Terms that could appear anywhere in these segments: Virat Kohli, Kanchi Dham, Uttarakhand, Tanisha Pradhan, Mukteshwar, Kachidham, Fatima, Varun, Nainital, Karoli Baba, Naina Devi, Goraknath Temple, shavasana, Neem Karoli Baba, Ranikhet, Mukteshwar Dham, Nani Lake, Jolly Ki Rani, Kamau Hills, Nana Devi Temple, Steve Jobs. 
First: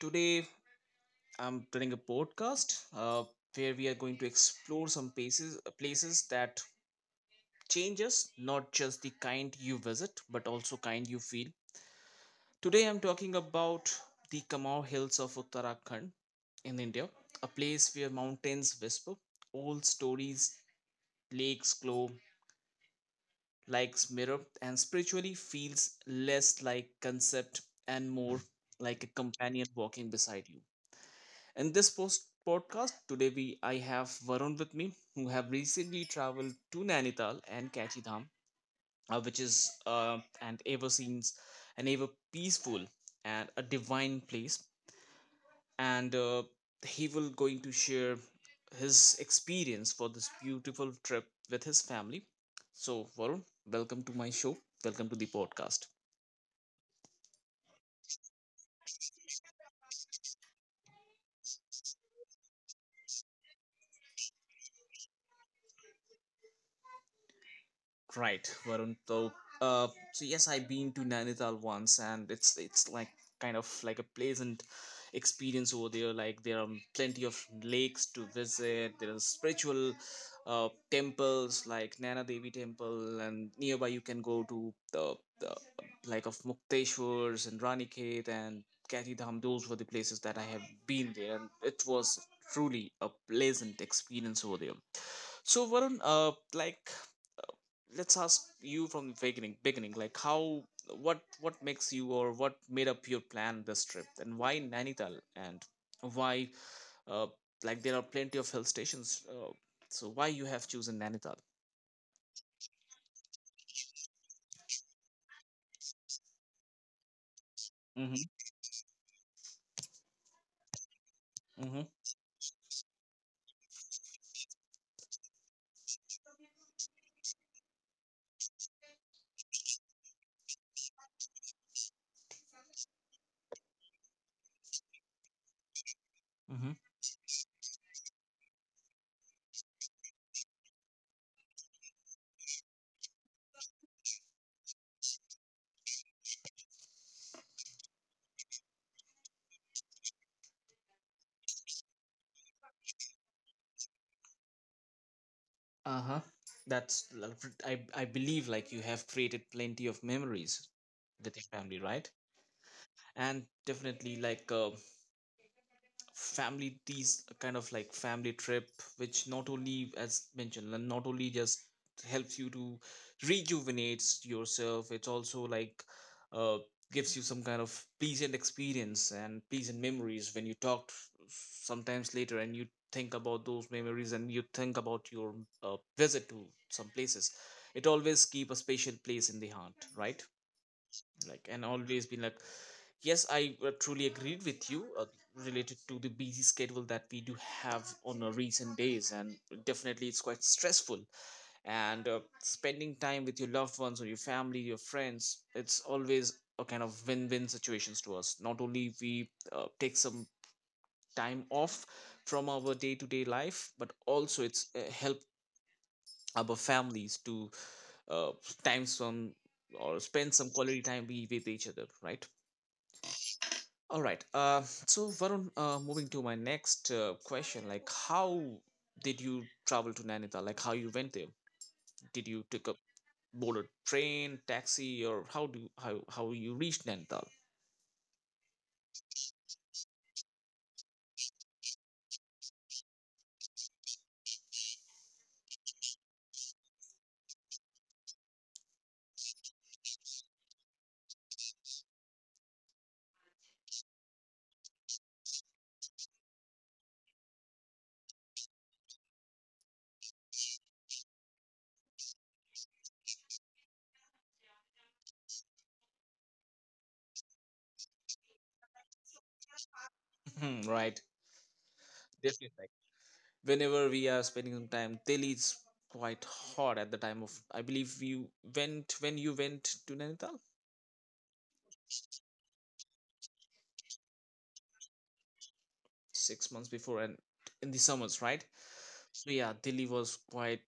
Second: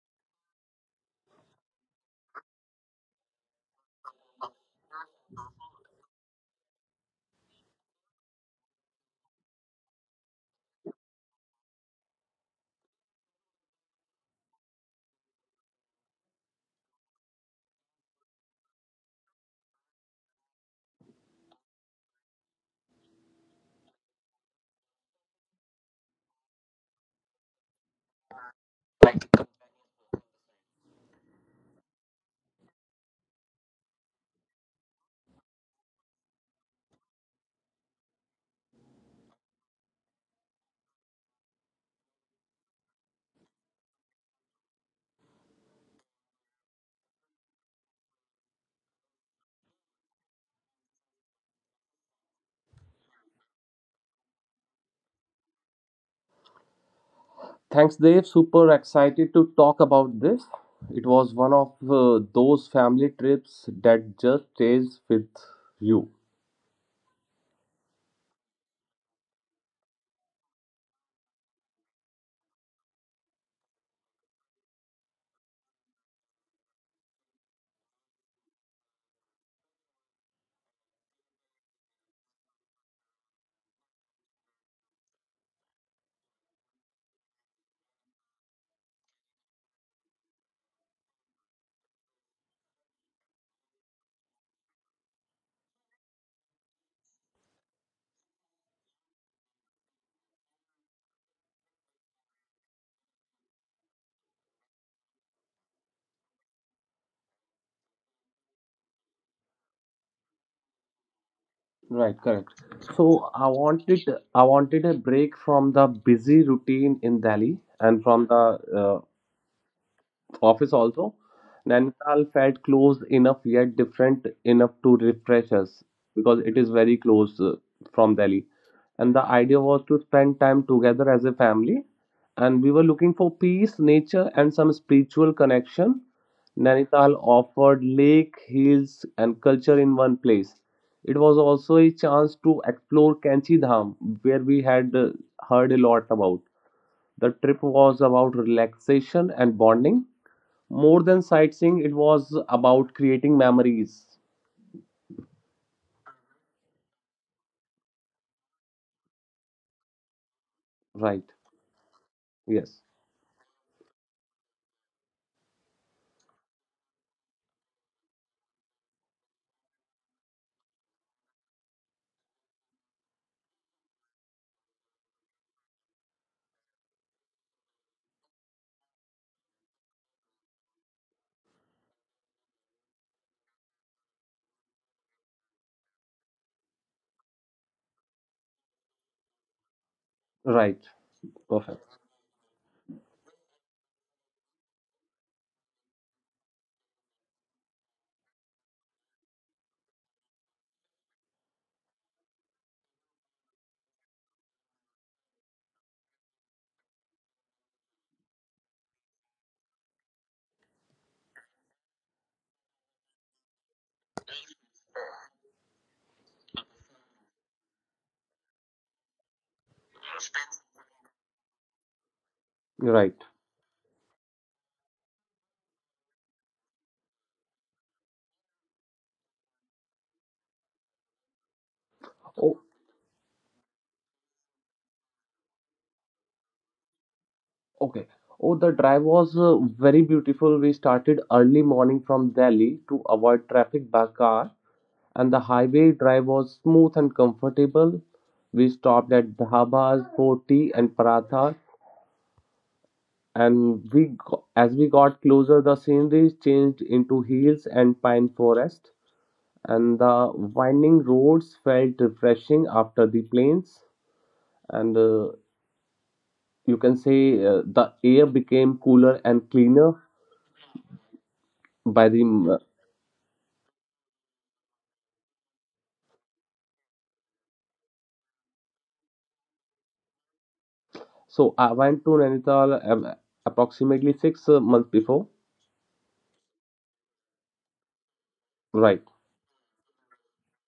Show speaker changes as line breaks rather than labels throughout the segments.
Today, I'm doing a podcast where we are going to explore some places places that change us, not just the kind you visit, but also kind you feel. Today, I'm talking about the Kamau Hills of Uttarakhand in India, a place where mountains whisper, old stories, lakes glow, likes mirror, and spiritually feels less like concept and more like a companion walking beside you. In this post podcast today we I have Varun with me, who have recently traveled to Nainital and Kachidham, which is and ever since an ever peaceful and a divine place, and he will going to share his experience for this beautiful trip with his family. So Varun, welcome to my show. Welcome to the podcast.
Thanks, Dave. Super excited to talk about this. It was one of those family trips that just stays with you.
Right, Varun. So, yes, I've been to Nainital once, and it's like kind of like a pleasant experience over there. Like there are plenty of lakes to visit. There are spiritual temples like Nana Devi Temple, and nearby you can go to the like of Mukteshwars and Ranikhet and Kati Dham. Those were the places that I have been there, and it was truly a pleasant experience over there. So Varun, like let's ask you from the beginning beginning like how what makes you or what made up your plan this trip, and why Nainital, and why uh, like there are plenty of hill stations, so why you have chosen Nainital?
Right, correct. So I wanted a break from the busy routine in Delhi and
Mm-hmm.
from the uh, office also.
Mm-hmm.
Nainital felt close enough yet different enough to refresh us because it is very close from Delhi. And the idea was to spend time together as a family. And we were looking for peace, nature, and some spiritual connection.
Mm-hmm.
Nainital offered lake, hills, and culture in one place. It was also a chance to explore Kanchi Dham, where we had heard a lot about. The trip was about relaxation and bonding more than sightseeing; it was about creating memories.
Uh-huh. that's l- I believe like you have created plenty of memories
Right.
with your family, right?
Yes.
And definitely like family, these kind of like family trip, which not only as mentioned and not only just helps you to rejuvenates yourself, it's also like uh gives you some kind of pleasant experience and pleasant memories, when you talk sometimes later and you think about those memories and you think about your visit to some places, it always keep a special place in the heart, right?
Right.
Like and
Perfect.
always been like. Yes, I truly agreed with you related to the busy schedule that we do have on our recent days, and definitely it's quite stressful. And spending time with your loved ones or your family, your friends, it's always a kind of win-win situations to us. Not only we take some time off from our day-to-day life, but also it's help our families to uh, time some or spend some quality time be with each other, right?
Right.
All right. So Varun, moving to my next question, like how did you travel to Nainital? Like how you went there? Did you
Oh,
take a boarded train, taxi, or how do how you reached Nainital?
okay. Oh, the drive was very beautiful. We started early morning from Delhi to avoid traffic by car, and the highway drive was smooth and comfortable. We stopped at dhabas for tea and paratha, and as we got closer, the scenery changed into hills and pine forest. And the winding roads felt refreshing after the plains, and you can say the air became cooler and cleaner
Mhm, right.
by the
Definitely.
m-
Like, whenever we are spending some time, Delhi is quite hot at the time of. I believe you went when you went to Nainital
so I went to Nainital approximately 6 months before.
6 months before and in the summers, right?
Right,
So yeah, Delhi was quite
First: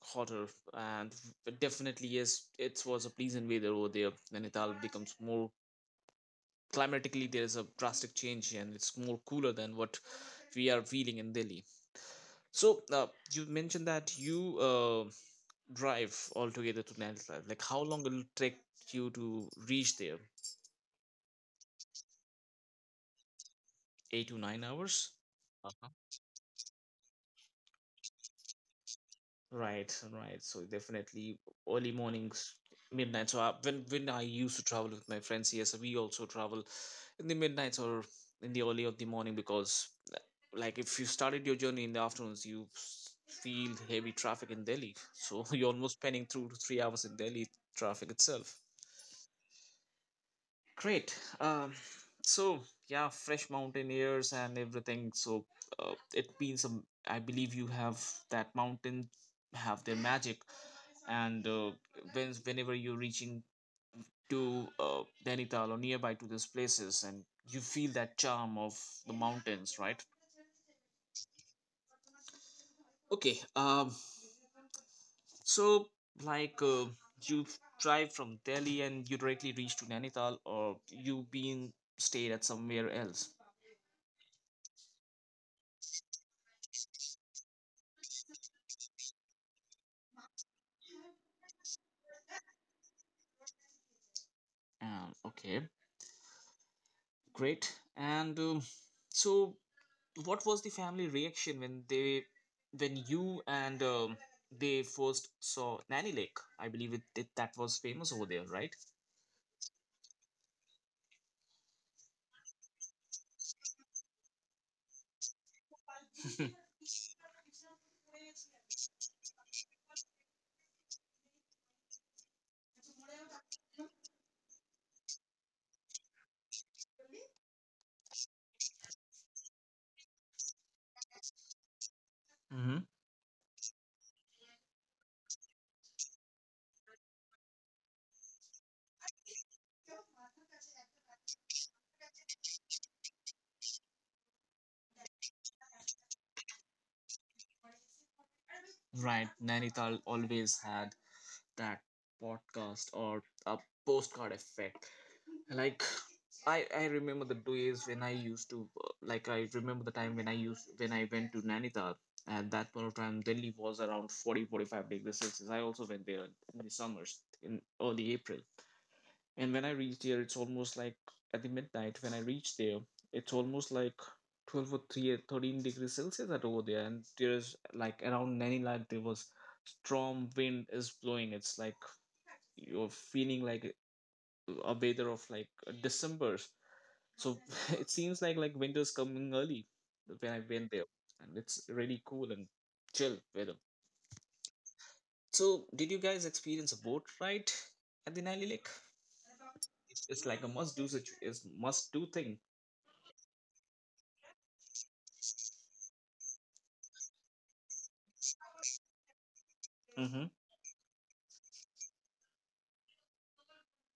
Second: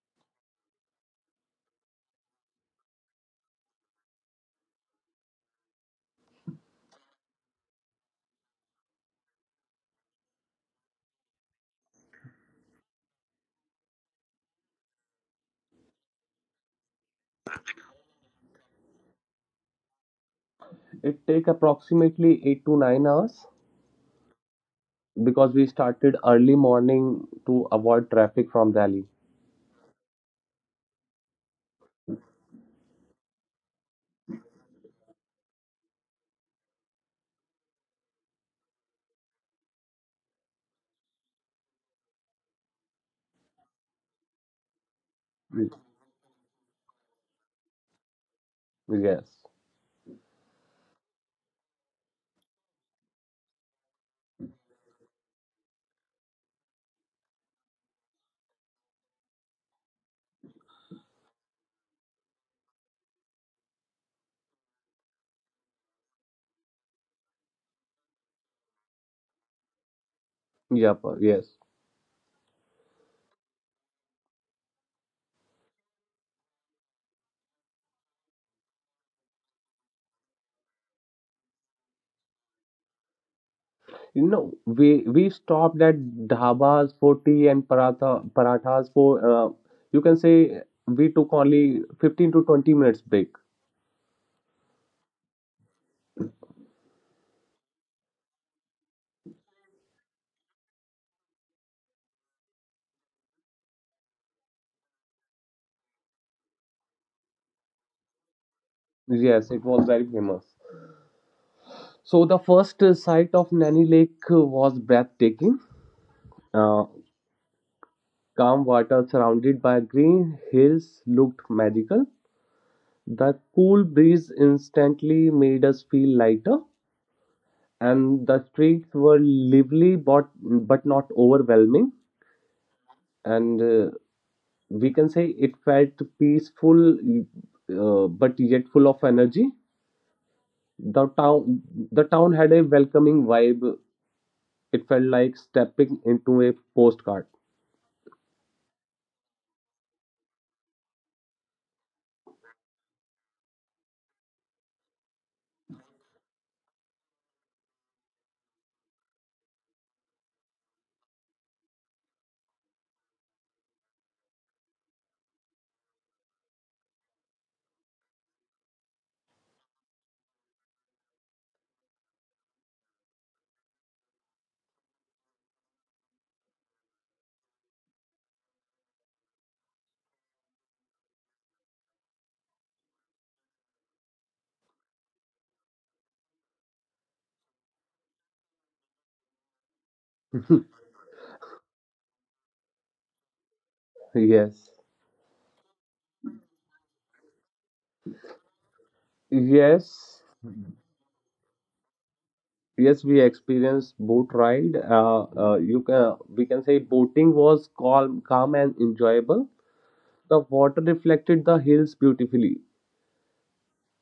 hotter, and it definitely yes, it was a pleasant weather over there. Nainital becomes more climatically there is a drastic change, and it's more cooler than what we are feeling in Delhi. So you mentioned that you drive altogether to Nainital. Like how long will it take you to reach there?
it take approximately 8 to 9 hours
8 to 9 hours.
because we started early morning to avoid traffic from Delhi.
Right, right. So definitely early mornings, midnight. So when I used to travel with my friends, yes, we also travel in the midnights or in the early of the morning, because uh, like, if you started your journey in the afternoons, you feel heavy traffic in Delhi. So you're
Mm.
almost spending 2 to 3 hours in Delhi traffic itself.
Yes.
Great. So yeah, fresh mountain airs and everything. So it means I believe you have that mountain have their magic, and whenever you're reaching to Nainital or nearby to these places, and you feel that charm of the mountains, right?
Yep. Yes.
Okay, so like you drive from Delhi and you directly reach to Nainital, or you been stayed at somewhere else.
You know, we stopped at dhabas for tea and parathas for you can say we took only 15 to 20 minutes break.
Okay, great. And so what was the family reaction when you and they first saw nanny lake, I believe it that was famous over there, right?
Yes, it was very famous. So the first sight of Nani Lake was breathtaking. Uh, calm water surrounded by green hills looked magical. The cool breeze instantly made us feel lighter, and the streets were lively but not overwhelming.
Hmm.
And we can say it felt peaceful but yet full of energy. The town the town had a welcoming vibe. It felt like stepping into a postcard.
Right, Nainital always had that podcast or a postcard effect. Like I remember the days when I used to, like, I remember the time when I used when I went to Nainital. At that point of time Delhi was around 40-45 degrees Celsius. I also went there in the summers in early April. And when I reach there, it's almost like at the midnight. When I reach there, it's almost like 12 or 13 degrees Celsius at over there. And there's like around 90, like there was strong wind is blowing. It's like you're feeling like a weather of like December. So it seems like winter's coming early when I went there. And it's really cool and chill weather.
Yes.
So did you guys experience a boat ride at the Nile Lake?
Yes.
It's like a must do it's must do thing.
Yes, we experienced boat ride. Uh, uh, you can we can say boating was calm and enjoyable.
Mm-hmm.
The water reflected the hills beautifully.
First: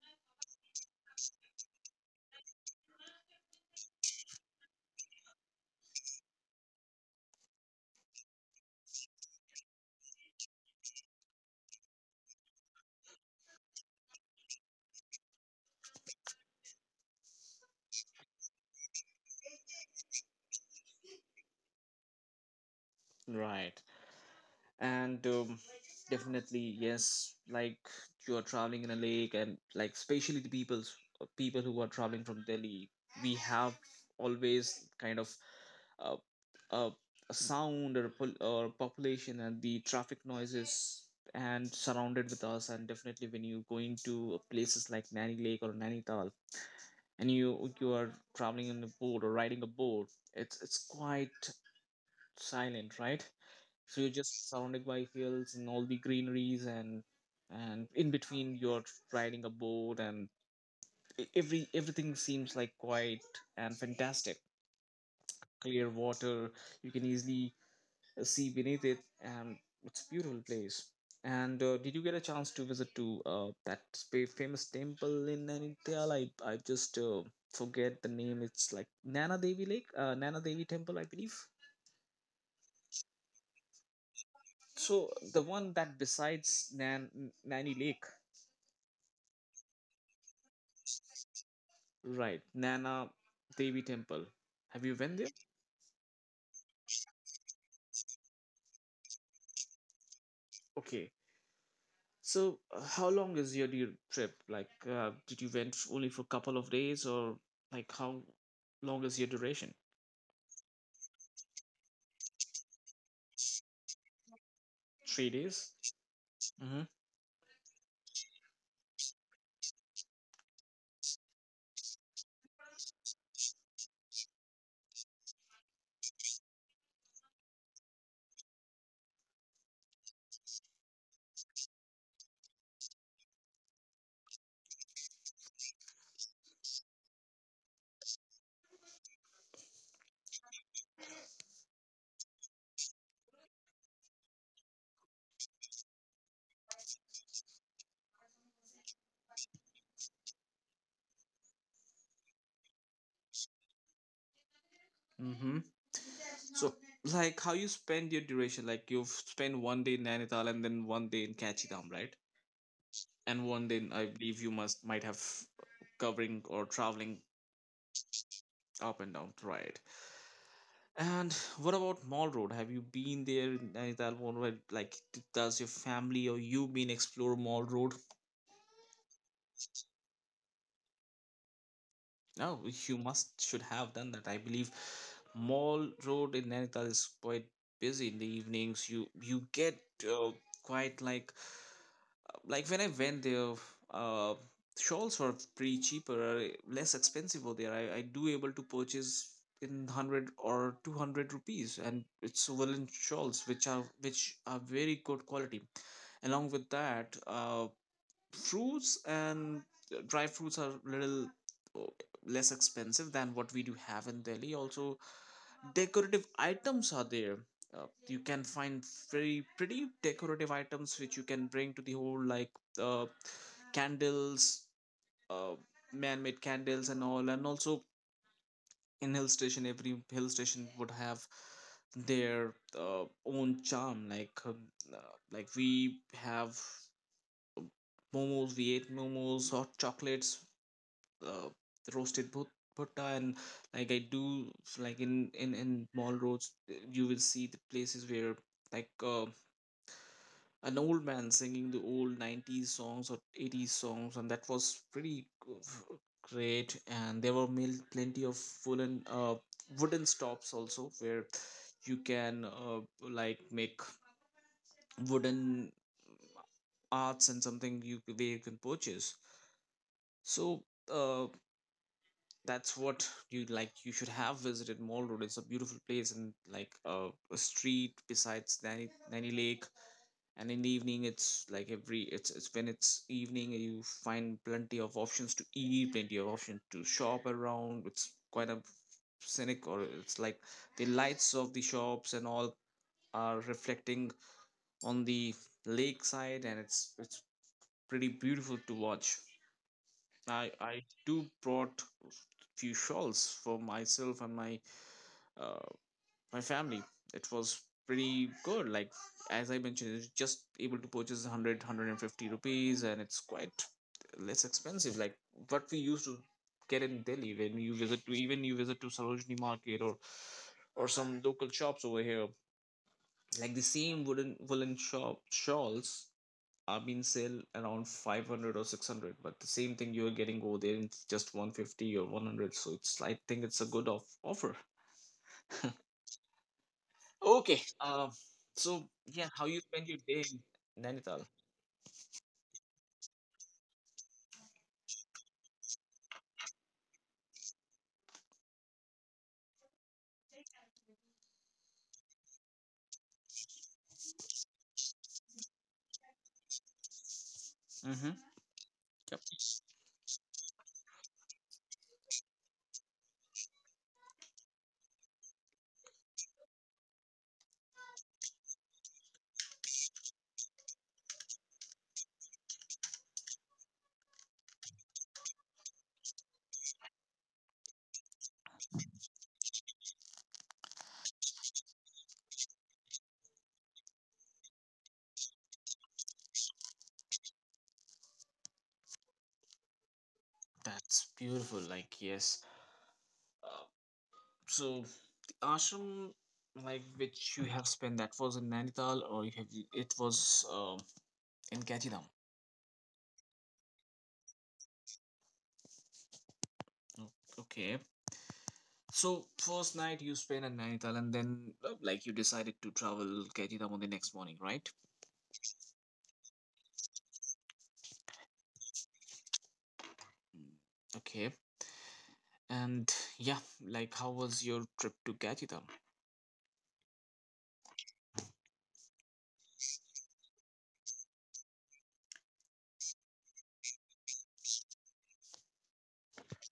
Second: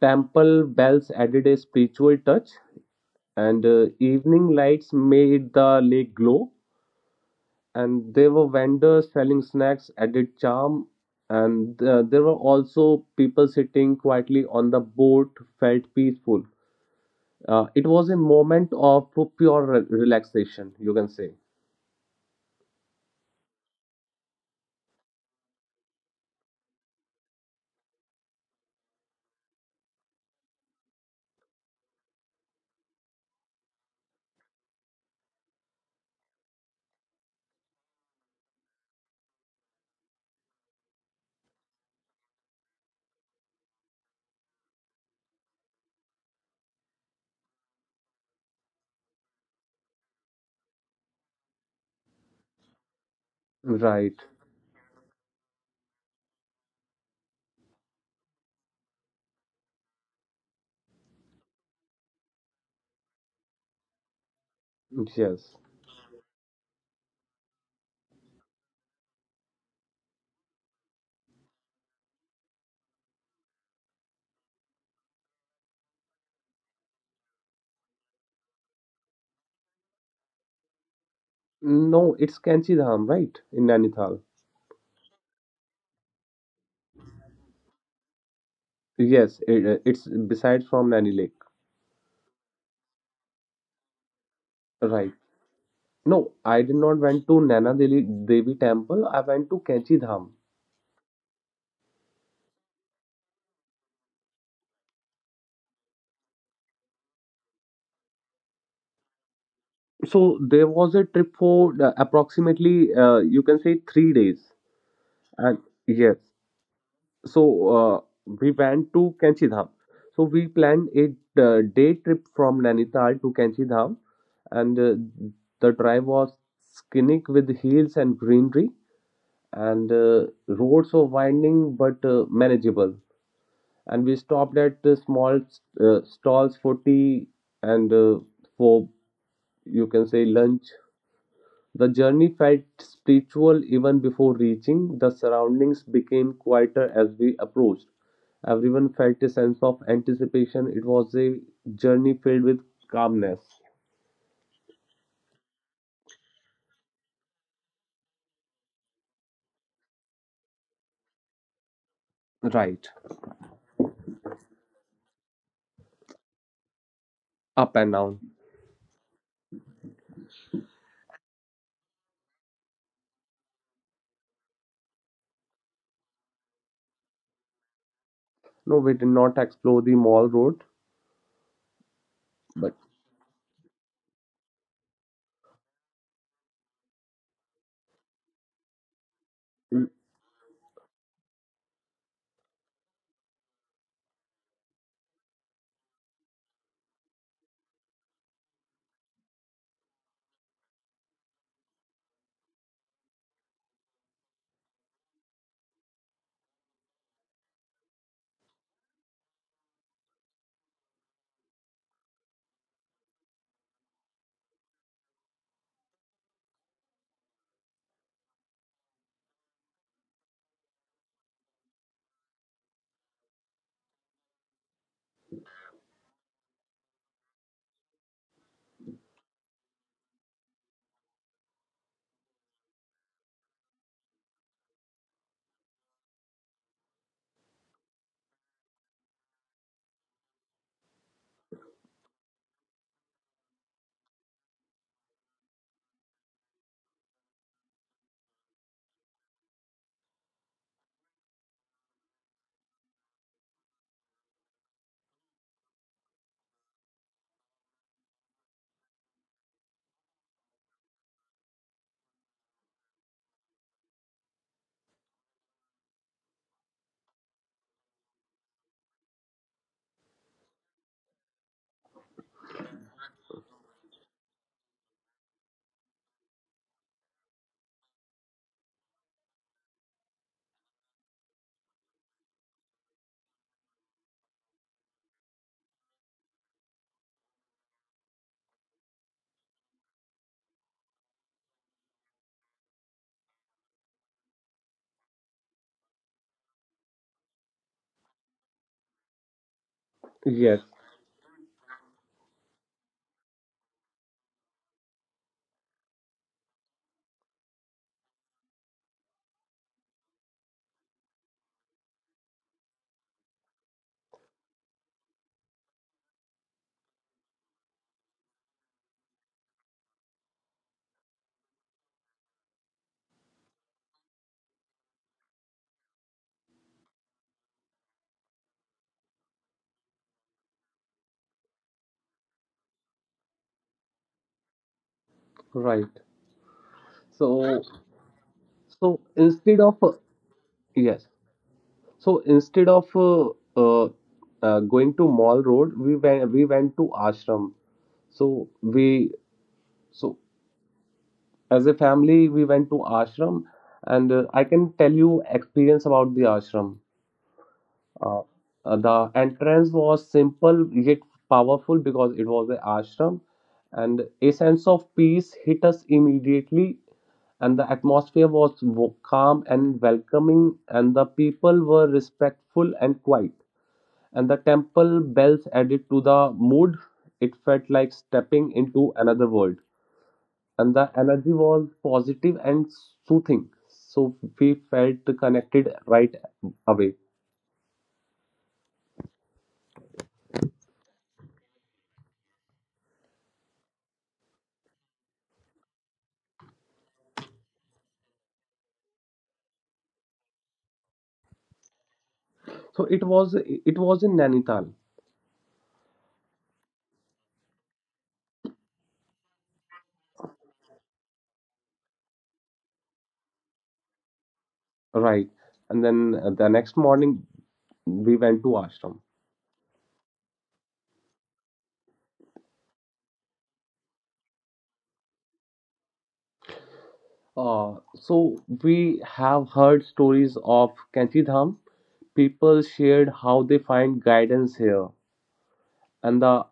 Temple bells added a spiritual touch, and evening lights made the lake glow. And there were vendors selling snacks added charm. And there were also people sitting quietly on the boat. Felt peaceful. It was a moment of relaxation, you can say.
Right. And definitely, yes, like you're traveling in a lake, and like especially the people's people who are traveling from Delhi, we have always kind of uh, a, a sound or, a population and the traffic noises and surrounded with us. And definitely, when you going to places like Nani Lake or Nainital, and you are traveling in a boat or riding a boat, it's quite silent, right? So you're
Right.
just surrounded by hills and all the greeneries, and in between you're riding a boat, and everything seems like quiet and fantastic.
Yes.
Clear water, you can easily see beneath it, and it's a beautiful place. And did you get a chance to visit to that famous temple in Nainital? I just forget the name. It's like Nana Devi Lake, Nana Devi Temple, I believe.
No, it's Kanchi Dham, right, in Nainital.
So the one that besides Nani Lake,
Yes, it's besides from Nani Lake.
right, Nana Devi Temple. Have you
Right.
been there?
No, I did not went to Naina Devi, Devi Temple. I went to Kanchi Dham.
Okay. So, how long is your dear trip? Like, did you went only for a couple of days, or like how long is your duration?
So there was a trip for approximately you can say 3 days.
Three
And
days.
yes.
Mm-hmm.
So uh, we went to Kanchi Dham. So we planned a day trip from Nainital to Kanchi Dham. And the drive was scenic with hills and greenery. And roads were winding but manageable. And we stopped at small stalls for tea and for you can say lunch. The journey felt spiritual even before reaching. The surroundings became quieter as we approached. Everyone felt a sense of anticipation. It was a journey filled with calmness.
Mm-hmm. So, like, how you spend your duration? Like, you've spent one day in Nainital and then one day in Kachidham, right?
Right.
And one day, I believe you must might have covering or traveling
Up and down.
up and down, right? And what about Mall Road? Have you been there in Nainital? Mall Road? Like, does your family or you been explore Mall Road?
No, we did not explore the Mall Road,
No,
but
you must should have done that. I believe Mall Road in Nainital is quite busy in the evenings. You get uh, quite like when I went there, uh, shawls were pretty cheaper, less expensive over there. I do able to purchase in 100 or 200 rupees, and it's woolen shawls which are very good quality. Along with that, fruits and dry fruits are little uh, less expensive than what we do have in Delhi. Also, decorative items are there. You can find very pretty decorative items which you can bring to the whole, like uh, candles, uh, man-made candles and all, and also in hill station, every hill station would have their own charm. Uh, like we have uh, momos, we ate momos, hot chocolates, uh, roasted bhutta, and like I do like in mall roads, you will see the places where like. An old man singing the old 90s songs or 80s songs, and that was pretty great, and there were plenty of wooden wooden stops also, where you can like make wooden arts and something you where you can purchase. So uh, that's what you like you should have visited Mall Road. It's a beautiful place, and like a street besides nanny lake, and in the evening, it's like every it's when it's evening, you find plenty of options to eat, plenty of options to shop around. It's quite a scenic, or it's like the lights of the shops and all are reflecting on the lakeside, and it's pretty beautiful to watch. i
yes.
i do brought few shawls for myself and my uh, my family. It was pretty good. Like as I mentioned, it's just able to purchase 100, rupees, and it's quite less expensive. Like what we used to get in Delhi, when you visit to even you visit to Sarojini Market, or some local shops over here. Like the same wooden woolen shop shawls are being sell around 500 or 600, but the same thing you are getting over there in just 150 or 100. So it's I think it's a good offer.
Right.
Okay.
So,
So
so
yeah, how you
instead of
spend your day in
yes,
Nainital?
so instead of uh, going to Mall Road, we went to ashram. So we, so as a family, we went to ashram, and I can tell you experience about the ashram.
Mm-hmm.
Uh, the
Yep.
entrance was simple yet powerful because it was an ashram, and a sense of peace hit us immediately. And the atmosphere was calm and welcoming, and the people were respectful and quiet. And the temple bells added to the mood. It felt like stepping into another world, and the energy was positive and soothing, so we felt connected right away.
That's beautiful. Like yes. Uh, so the ashram, like which you have spent, that was in Nainital, or you have it was in Gachidham.
So it was, it was in Nainital.
O- Okay. So first night you spent in Nainital, and then like you decided to travel Gachidham on the next morning, right?
Right. And then the next morning we went to ashram.
Mm, okay. And yeah, like how was your trip to Gachidham?
So we have heard stories of Kanchi Dham. People shared how they find guidance here, and the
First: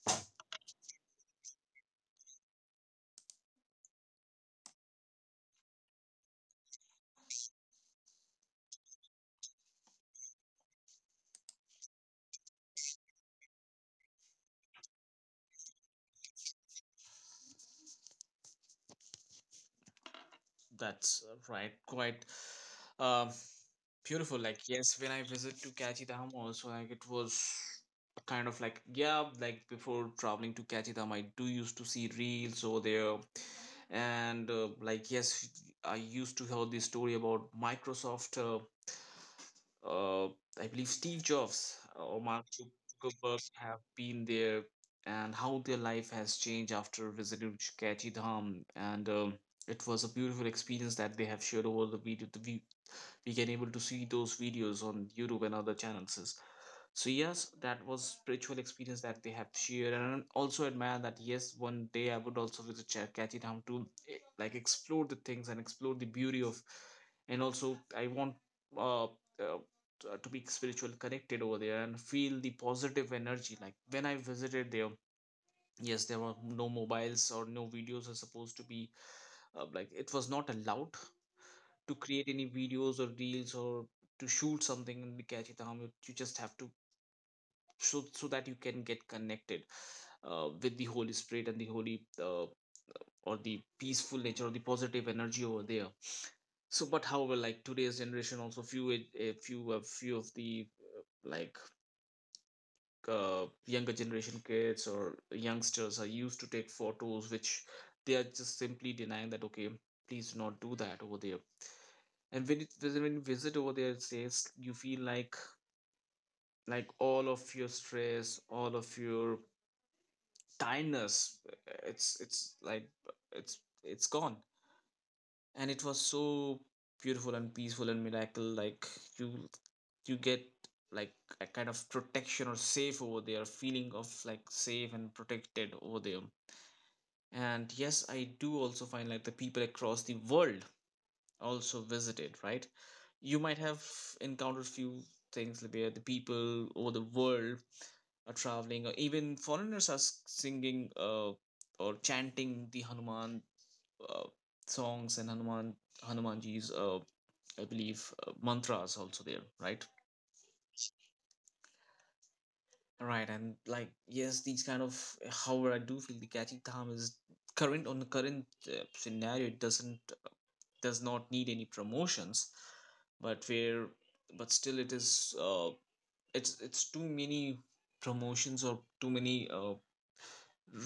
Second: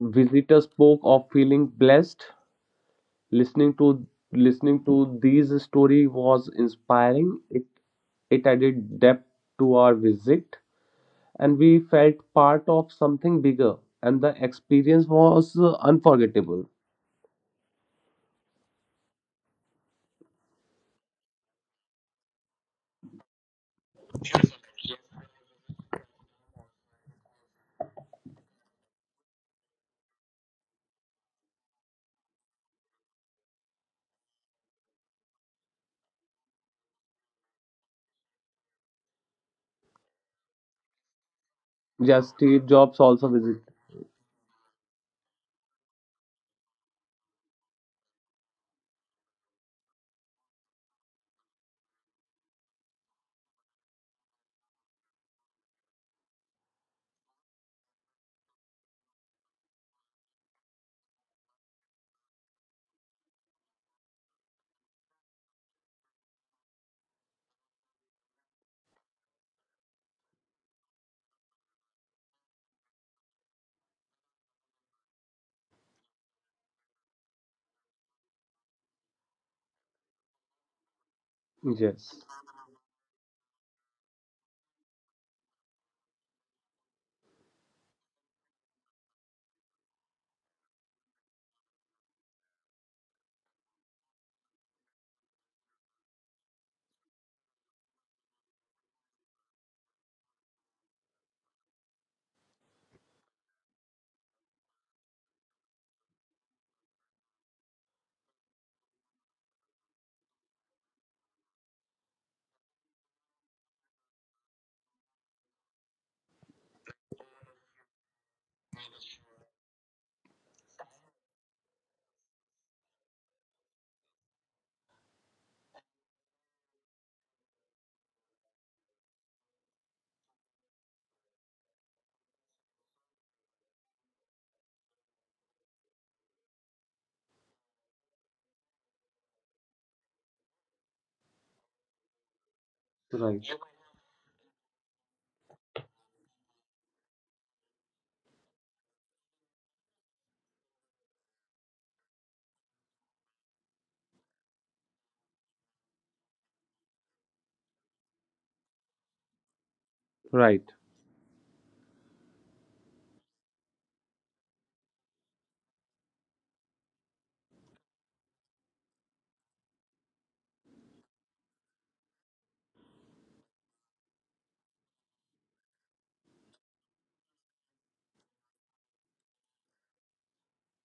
visitors spoke of feeling blessed. Listening to listening to these story was inspiring. It added depth to our visit, and we felt part of something bigger. And the experience was unforgettable.
That's right. Quite um, beautiful. Like yes, when I visit to Kachi Dham also, like it was kind of like yeah, like before traveling to Kachi Dham, I do used to see reels over there, and like yes, I used to hear the story about Microsoft. Uh, I believe Steve Jobs or
Yes,
Mark
Steve Jobs also
Zuckerberg
visited.
have been there, and how their life has changed after visiting Kachi Dham. And it was a beautiful experience that they have shared over the video. We can able to see those videos on YouTube and other channels. So yes, that was spiritual experience that they have shared, and I also admire that. Yes, one day I would also visit Cherkachi town to like explore the things and explore the beauty of, and also I want uh, uh, to be spiritually connected over there and feel the positive energy, like when I visited there. Yes, there were no mobiles or no videos are supposed to be, like it was not allowed to
Yes.
create any videos or reels or to shoot something in the Kachitam. You just have to, so that you can get connected with the holy spirit and the holy, or the peaceful nature or the positive energy over there. So, but however, like today's generation also, few a few of the, like, younger generation kids or youngsters are used to take photos, which they are just simply denying that. Okay, please do not do that over there. And when it when you visit over there, it says, you feel like, all of your stress, all of your tiredness, it's like it's gone, and it was so beautiful and peaceful and miracle, like you you get like a kind of protection or safe over there, feeling of like safe and protected over there. And yes, I do also find like the people across the world also visited, right? You might
Right.
have encountered few things, like, where the people over the world are traveling, or even foreigners are singing or chanting the hanuman uh, songs, and hanuman hanumanji's, I believe, mantras also there, right?
Right.
Right. And like yes, these kind of, however, I do feel the catchy dham is current on the current scenario, it does not need any promotions, but where, but still it is, uh, it's too many promotions or too many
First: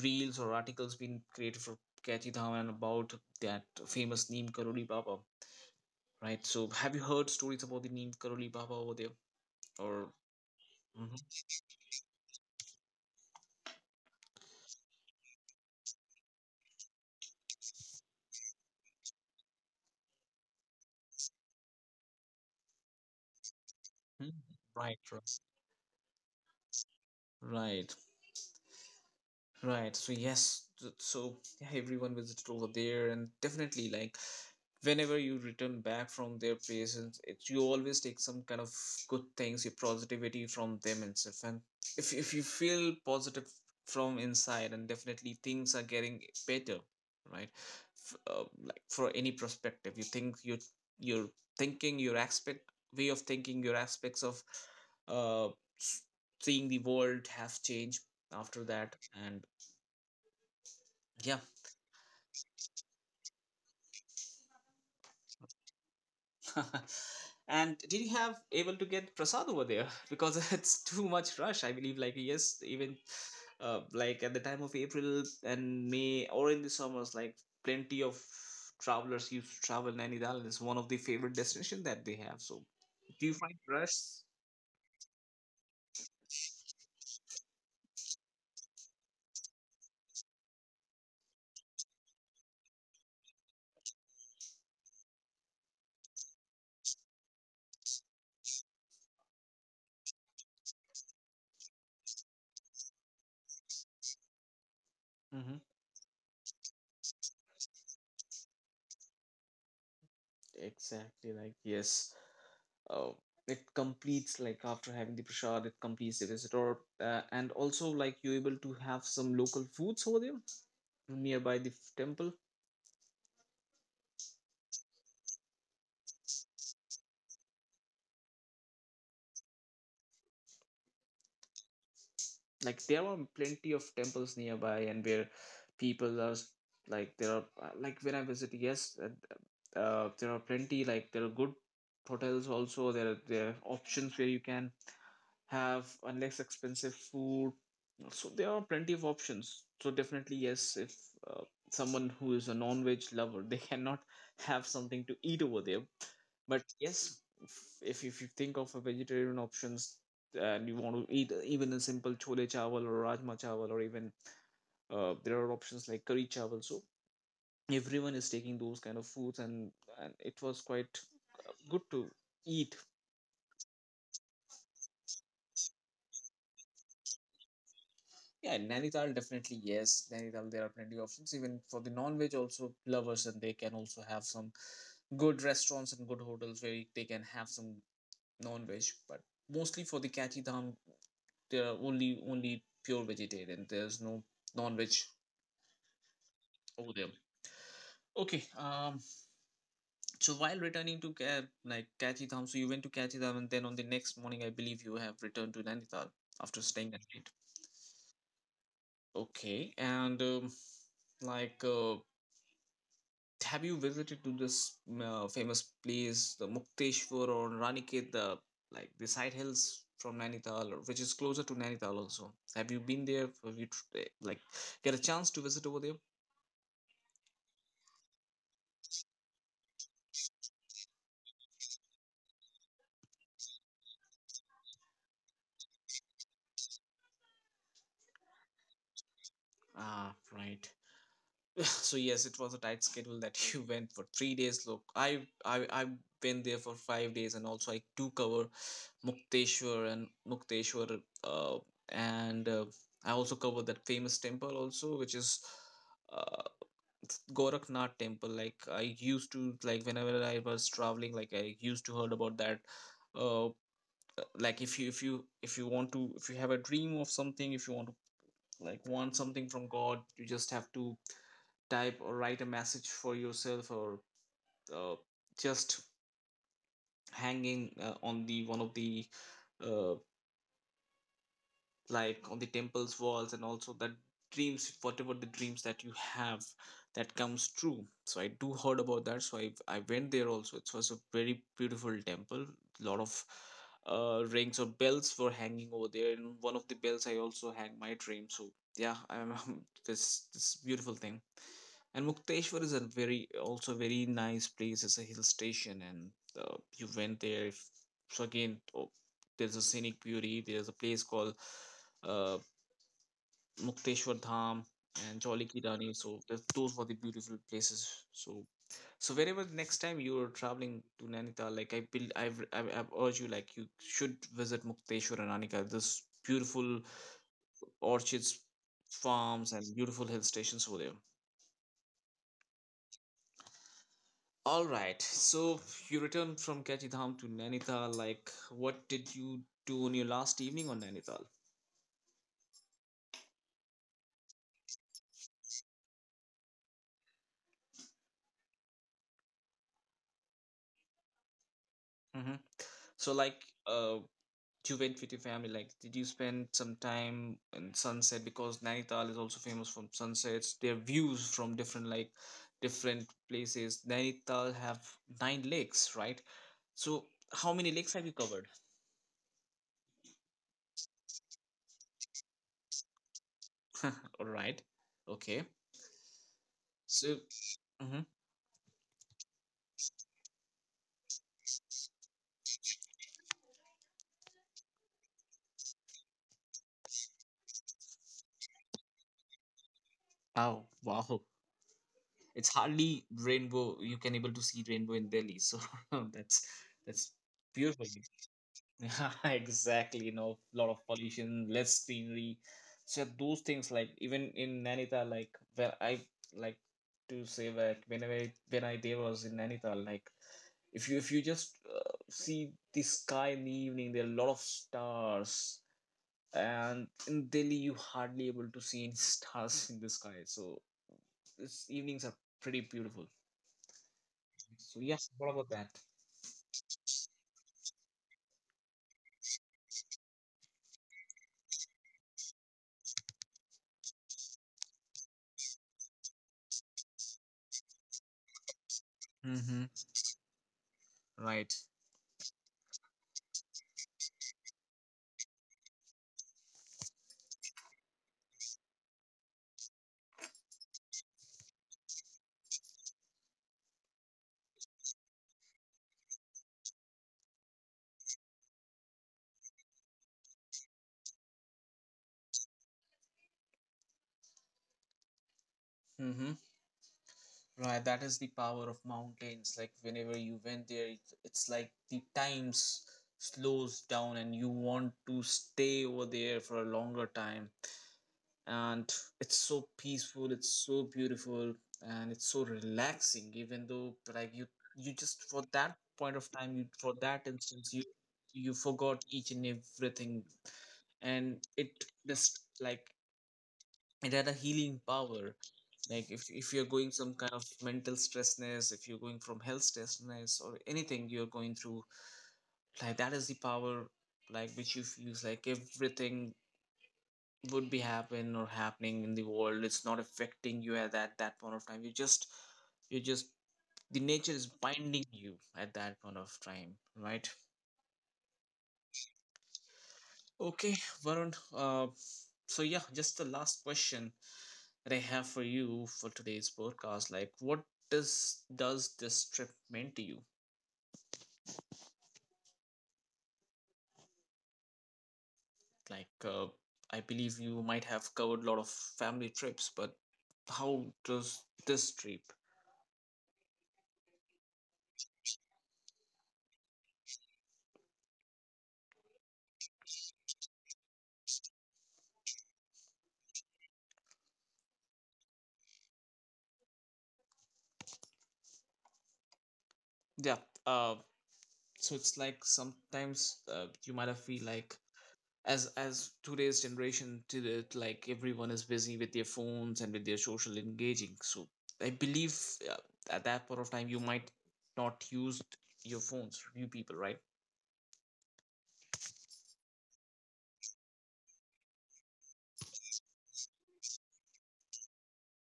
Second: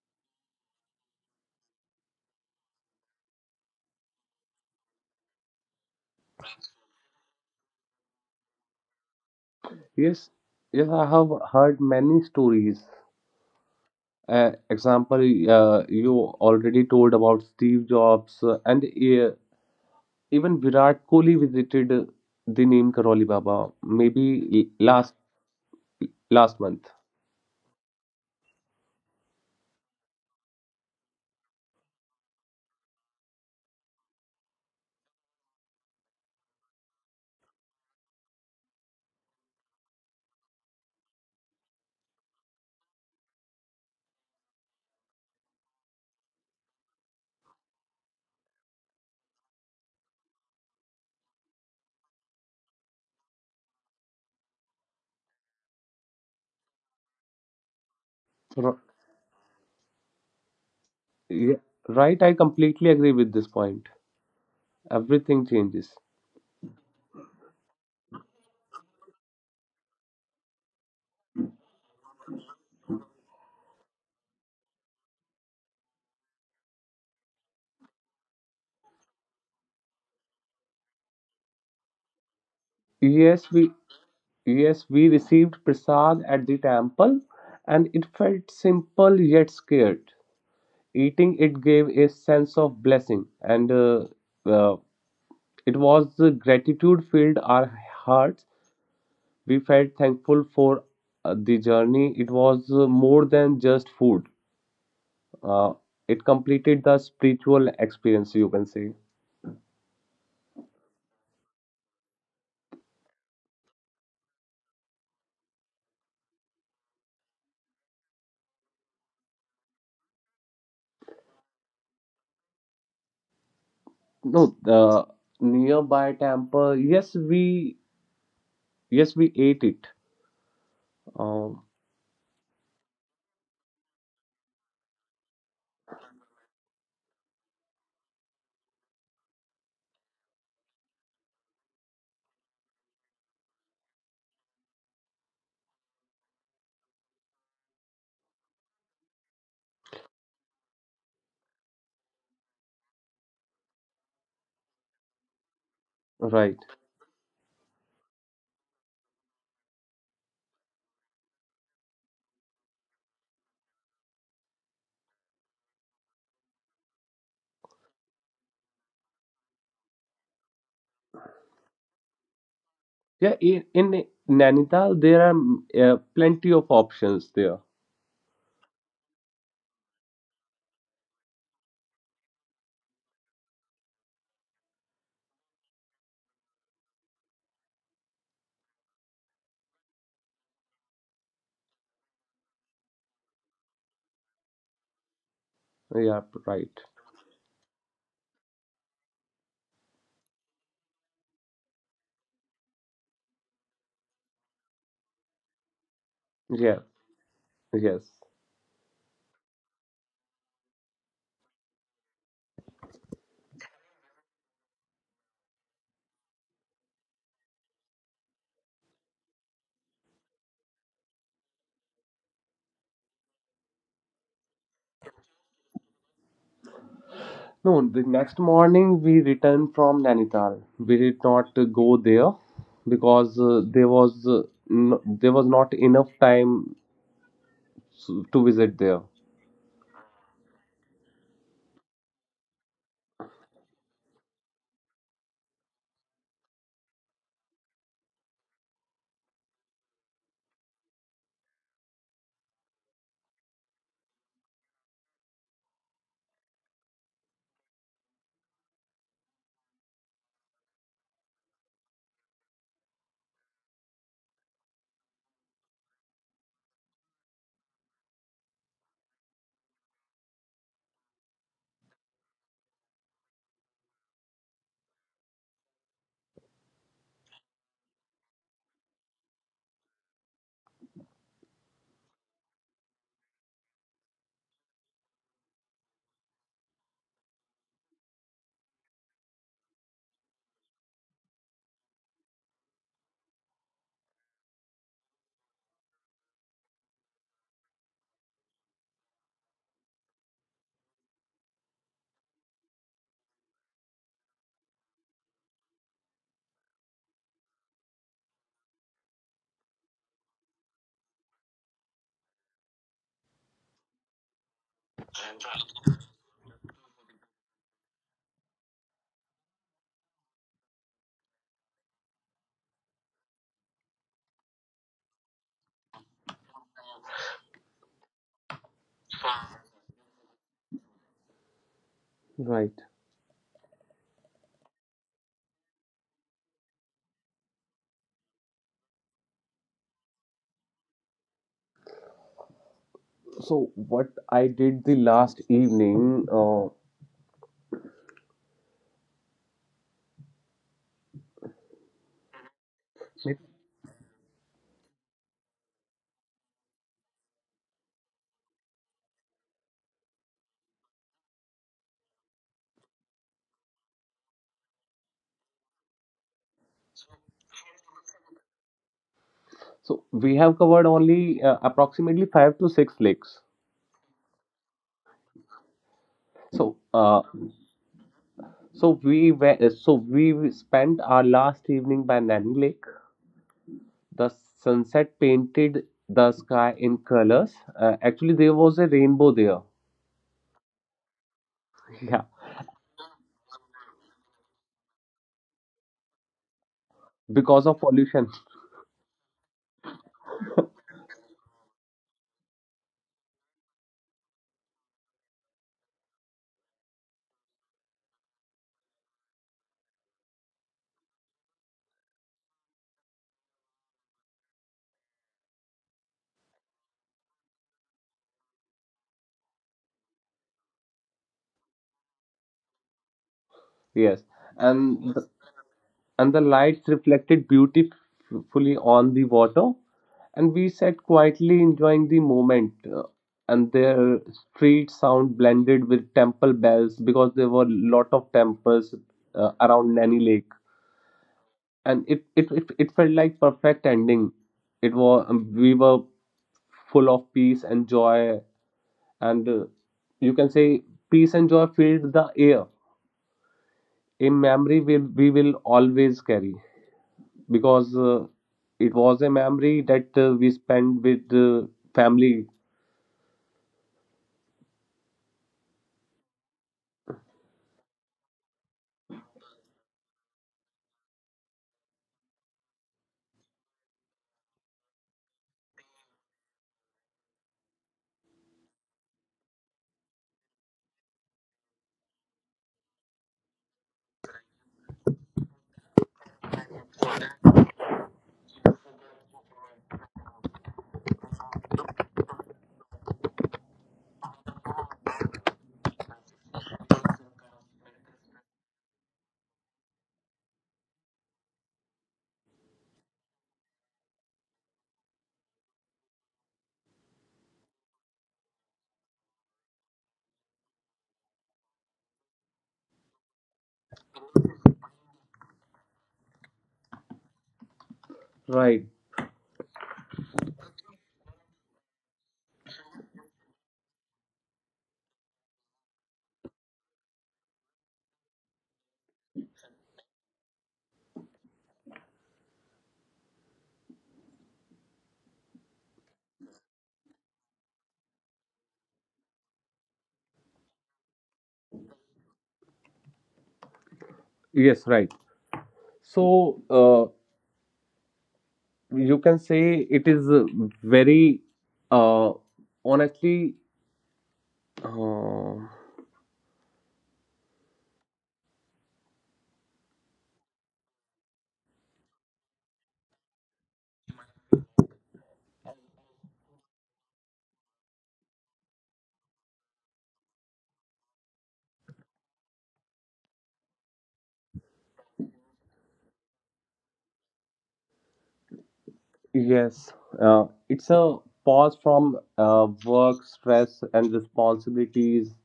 reels or articles been created for Kachi Dhawan about that famous Neem Karoli Baba, right? So, have you heard stories about the Neem Karoli Baba over there? Or...
Yes. Yes, I
Mhm.
have heard many stories. Example, you already told about Steve Jobs, and even Virat Kohli visited the name Karoli Baba, maybe
Mhm. Right,
last
right,
last month.
right. Right. So yes. So yeah, everyone visited over there, and definitely like whenever you return back from their places, it's you always take some kind of good things, your positivity from them and stuff. And if you feel positive from inside, and definitely things are getting better, right? Like, for any perspective, you think you, you're thinking your aspect, way of thinking your aspects of uh s- seeing the world have changed after
Ro-
that, and yeah.
yeah, right, I completely agree with this point. Everything changes.
And did you have able to get prasad over there? Because it's too much rush, I believe. Like yes, even like at the time of April and May or in the summers, like plenty of travelers used to travel Nainidal. It's one of the favorite destination that they have. So do you
Yes,
find
we
rush?
yes, we received prasad at the temple, and it felt simple yet scared. Eating it gave a sense of blessing, and uh, it was the gratitude filled our hearts. We felt thankful for the journey. It was more than just food.
Mm-hmm.
Uh, it completed the spiritual experience, you can say.
Exactly. Like yes. Uh, it completes, like after having the prasad, it completes the visitor, and also like you able to have some local foods over there nearby the temple.
No, the nearby temple. Yes, we ate it. Um,
Like, there are plenty of temples nearby, and where people are like, there are like when I visit, yes, there are plenty, like there are good hotels also, there are options where you can have unless expensive food. So there are plenty of options. So definitely yes, if uh, someone who is a non-veg lover, they cannot have something to eat over there.
right.
But yes, if you think of a vegetarian options, and you want to eat even a simple chole chawal or rajma chawal, or even there are options like curry chawal, so everyone is taking those kind of foods, and it was quite good to eat.
Yeah, in Nainital there are plenty of options there.
Yeah, in nainital, definitely yes, nainital there are plenty of options even for the non-veg also lovers, and they can also have some good restaurants and good hotels where they can have some non-veg, but mostly for the Kati Dham, there are only pure vegetarian. There's no non-veg
Yeah, right.
over there. Okay. So while returning to like Kachidham, so you went to Kachidham, and then on the next morning, I believe you have returned to Nainital after
Yeah,
staying that night.
yes.
Okay. And like, have you visited to this famous place, the Mukteshwar or Raniket, the, like the side hills from Nainital, which is closer to Nainital also? Have you been there? Have you like get a chance to visit over there?
No, the next morning we returned from Nainital. We did not go there because there was no, there was not enough time to visit there.
Ah, right. So yes, it was a tight schedule that you went for 3 days. Look, I went there for 5 days, and also I do cover mukteshwar, uh, and I also covered that famous temple also, which is uh, goraknath temple. Like, I used to, like whenever I was traveling, like I used to heard about that, uh, like if you want to, if you have a dream of something, if you want to, like, want something from god, you just have to type or write a message for yourself, or uh, just hanging on the one of the, uh, like on the temple's walls, and also that dreams, whatever the dreams that you have, that comes true, so I do heard about that. So I went there also, it was a very beautiful temple. Lot of rings or bells were hanging over there, and one of the bells I also hang my dream. So yeah, I'm this beautiful thing. And Mukteshwar is a very also very nice place. It's a hill station, and you went there. If, So again, oh, there's a scenic beauty. There's a place called uh, Mukteshwar Dham and Jolly Ki Rani. So those were the beautiful places. So, wherever next time you are traveling to Nainital, like I build, I've urged you, like you should visit Mukteshwar and Nainital. This beautiful orchards, farms, and beautiful hill stations over there.
Right.
All right. So you returned from Kachidham to Nainital. Like, what did you do on your last evening on Nainital?
So what I did the last evening,
Hmm. So, like, you went with your family. Like, did you spend some time in sunset? Because Nainital is also famous from sunsets. Their views from different, like, different places. Nainital have nine lakes, right? So, how many lakes have you covered?
so we have covered only approximately five to six lakes.
All right. Okay.
So
So,
uh,
hmm
so so we spent our last evening by Nanny Lake. The sunset painted the sky in colors. Actually, there was a rainbow there.
oh wow,
Yeah,
it's hardly rainbow you can able to see rainbow in delhi, so that's that's
because of
beautiful.
pollution.
Exactly, lot of pollution, less greenery. So those things, like even in Nainital, like where I like to say that whenever when I there was in Nainital, like if you just see the sky in the evening, there are a lot of stars, and in delhi you hardly able to see any stars in the sky. So this evenings are pretty beautiful.
Yes,
So yes,
and
what
the,
about that?
and the lights reflected beautifully on the water, and we sat quietly enjoying the moment. And their street sound blended with temple bells because there were lot of temples
Mm-hmm.
around Nanny Lake.
Right.
And it felt like perfect ending. It was we were full of peace and joy, and you can say peace and joy filled the air. A memory will we will always carry because it was a memory that we spent with family.
Mm-hmm. Right, that is the power of mountains. Like whenever you went there, it's like the times slows down, and you want to stay over there for a longer time. And it's so peaceful. It's so beautiful, and it's so relaxing. Even though, like you just for that point of time, you for that instance, you forgot each and everything, and it just like, it had a healing power. Like if you're going some kind of mental stressness, if you're going from health stressness or anything you're going through, like that is the power, like which you feels like everything would be happen or happening in the world, it's not affecting you at that point of time, you just the nature is binding you at that point of time, right?
Right.
Okay, Varun, so yeah, just the last question that I have for you for today's podcast. Like, what does this trip mean to you? Like, I believe you might have covered a lot of family trips, but how does this trip?
Yes. Right. So you can say it is very uh, honestly. Uh,
Yeah. Uh, so it's like sometimes you might have feel like, as today's generation to the, like everyone is busy with their phones and with their social engaging. So I believe, uh, at that point of time you might not use your phones. You people, right?
Yes, it's a pause from work, stress, and responsibilities.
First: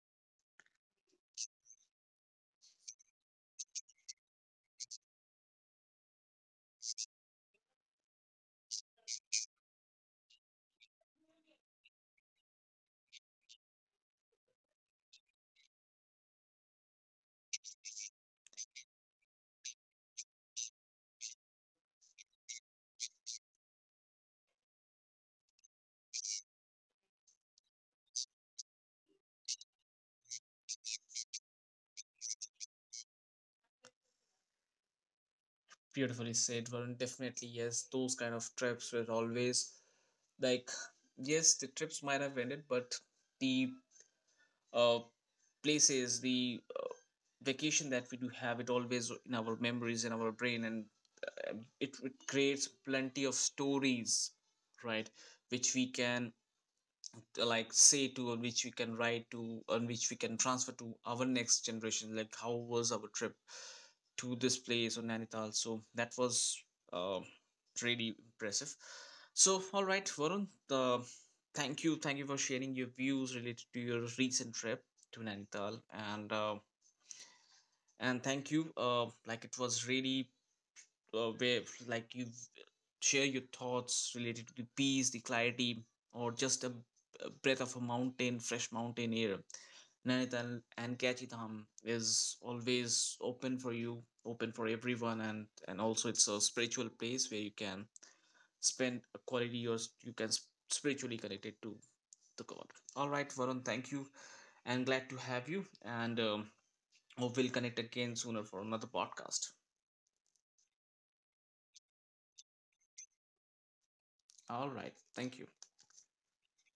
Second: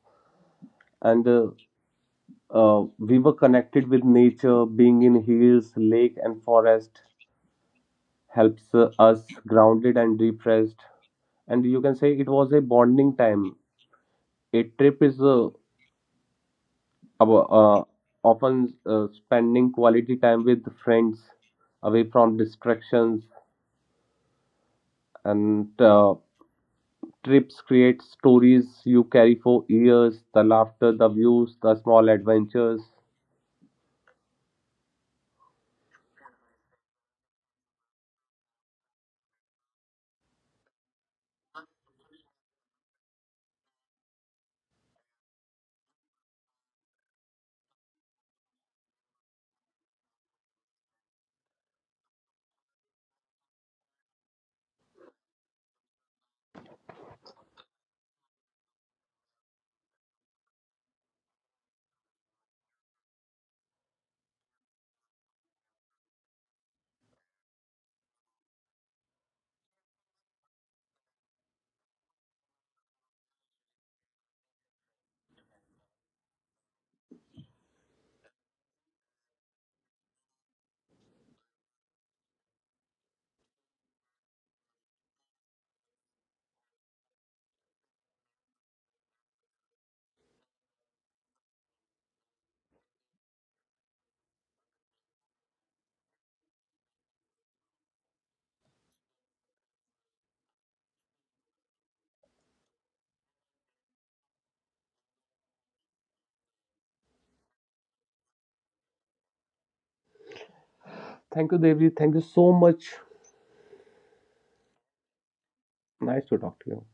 And we were connected with nature. Being in hills, lake, and forest helps us grounded and depressed. And you can say it was a bonding time. A trip is ab- uh, often spending quality time with friends away from distractions, and trips create stories you carry for years, the laughter, the views, the small adventures.
Beautifully said, Varun. Definitely, yes. Those kind of trips were always like, yes, the trips might have ended, but the, uh, places, the vacation that we do have, it always in our memories, in our brain, and it creates plenty of stories, right? Which we can like say to, on which we can write to, on which we can transfer to our next generation, like how was our trip to this place on Nainital, so that was uh, really impressive. So all right, Varun, thank you for sharing your views related to your recent trip to Nainital, and thank you. Like it was really, where, like you share your thoughts related to the peace, the clarity, or just a breath of a mountain, fresh mountain air. Nainital and Kachidham is always open for you, open for everyone, and also it's a spiritual place where you can spend a quality years, you can spiritually connected to the God. All right, Varun, thank you, and glad to have you, and hope we'll connect again sooner for another podcast.
Thank you, Devji. Thank you so much.
All right, thank you.
Nice to talk to you.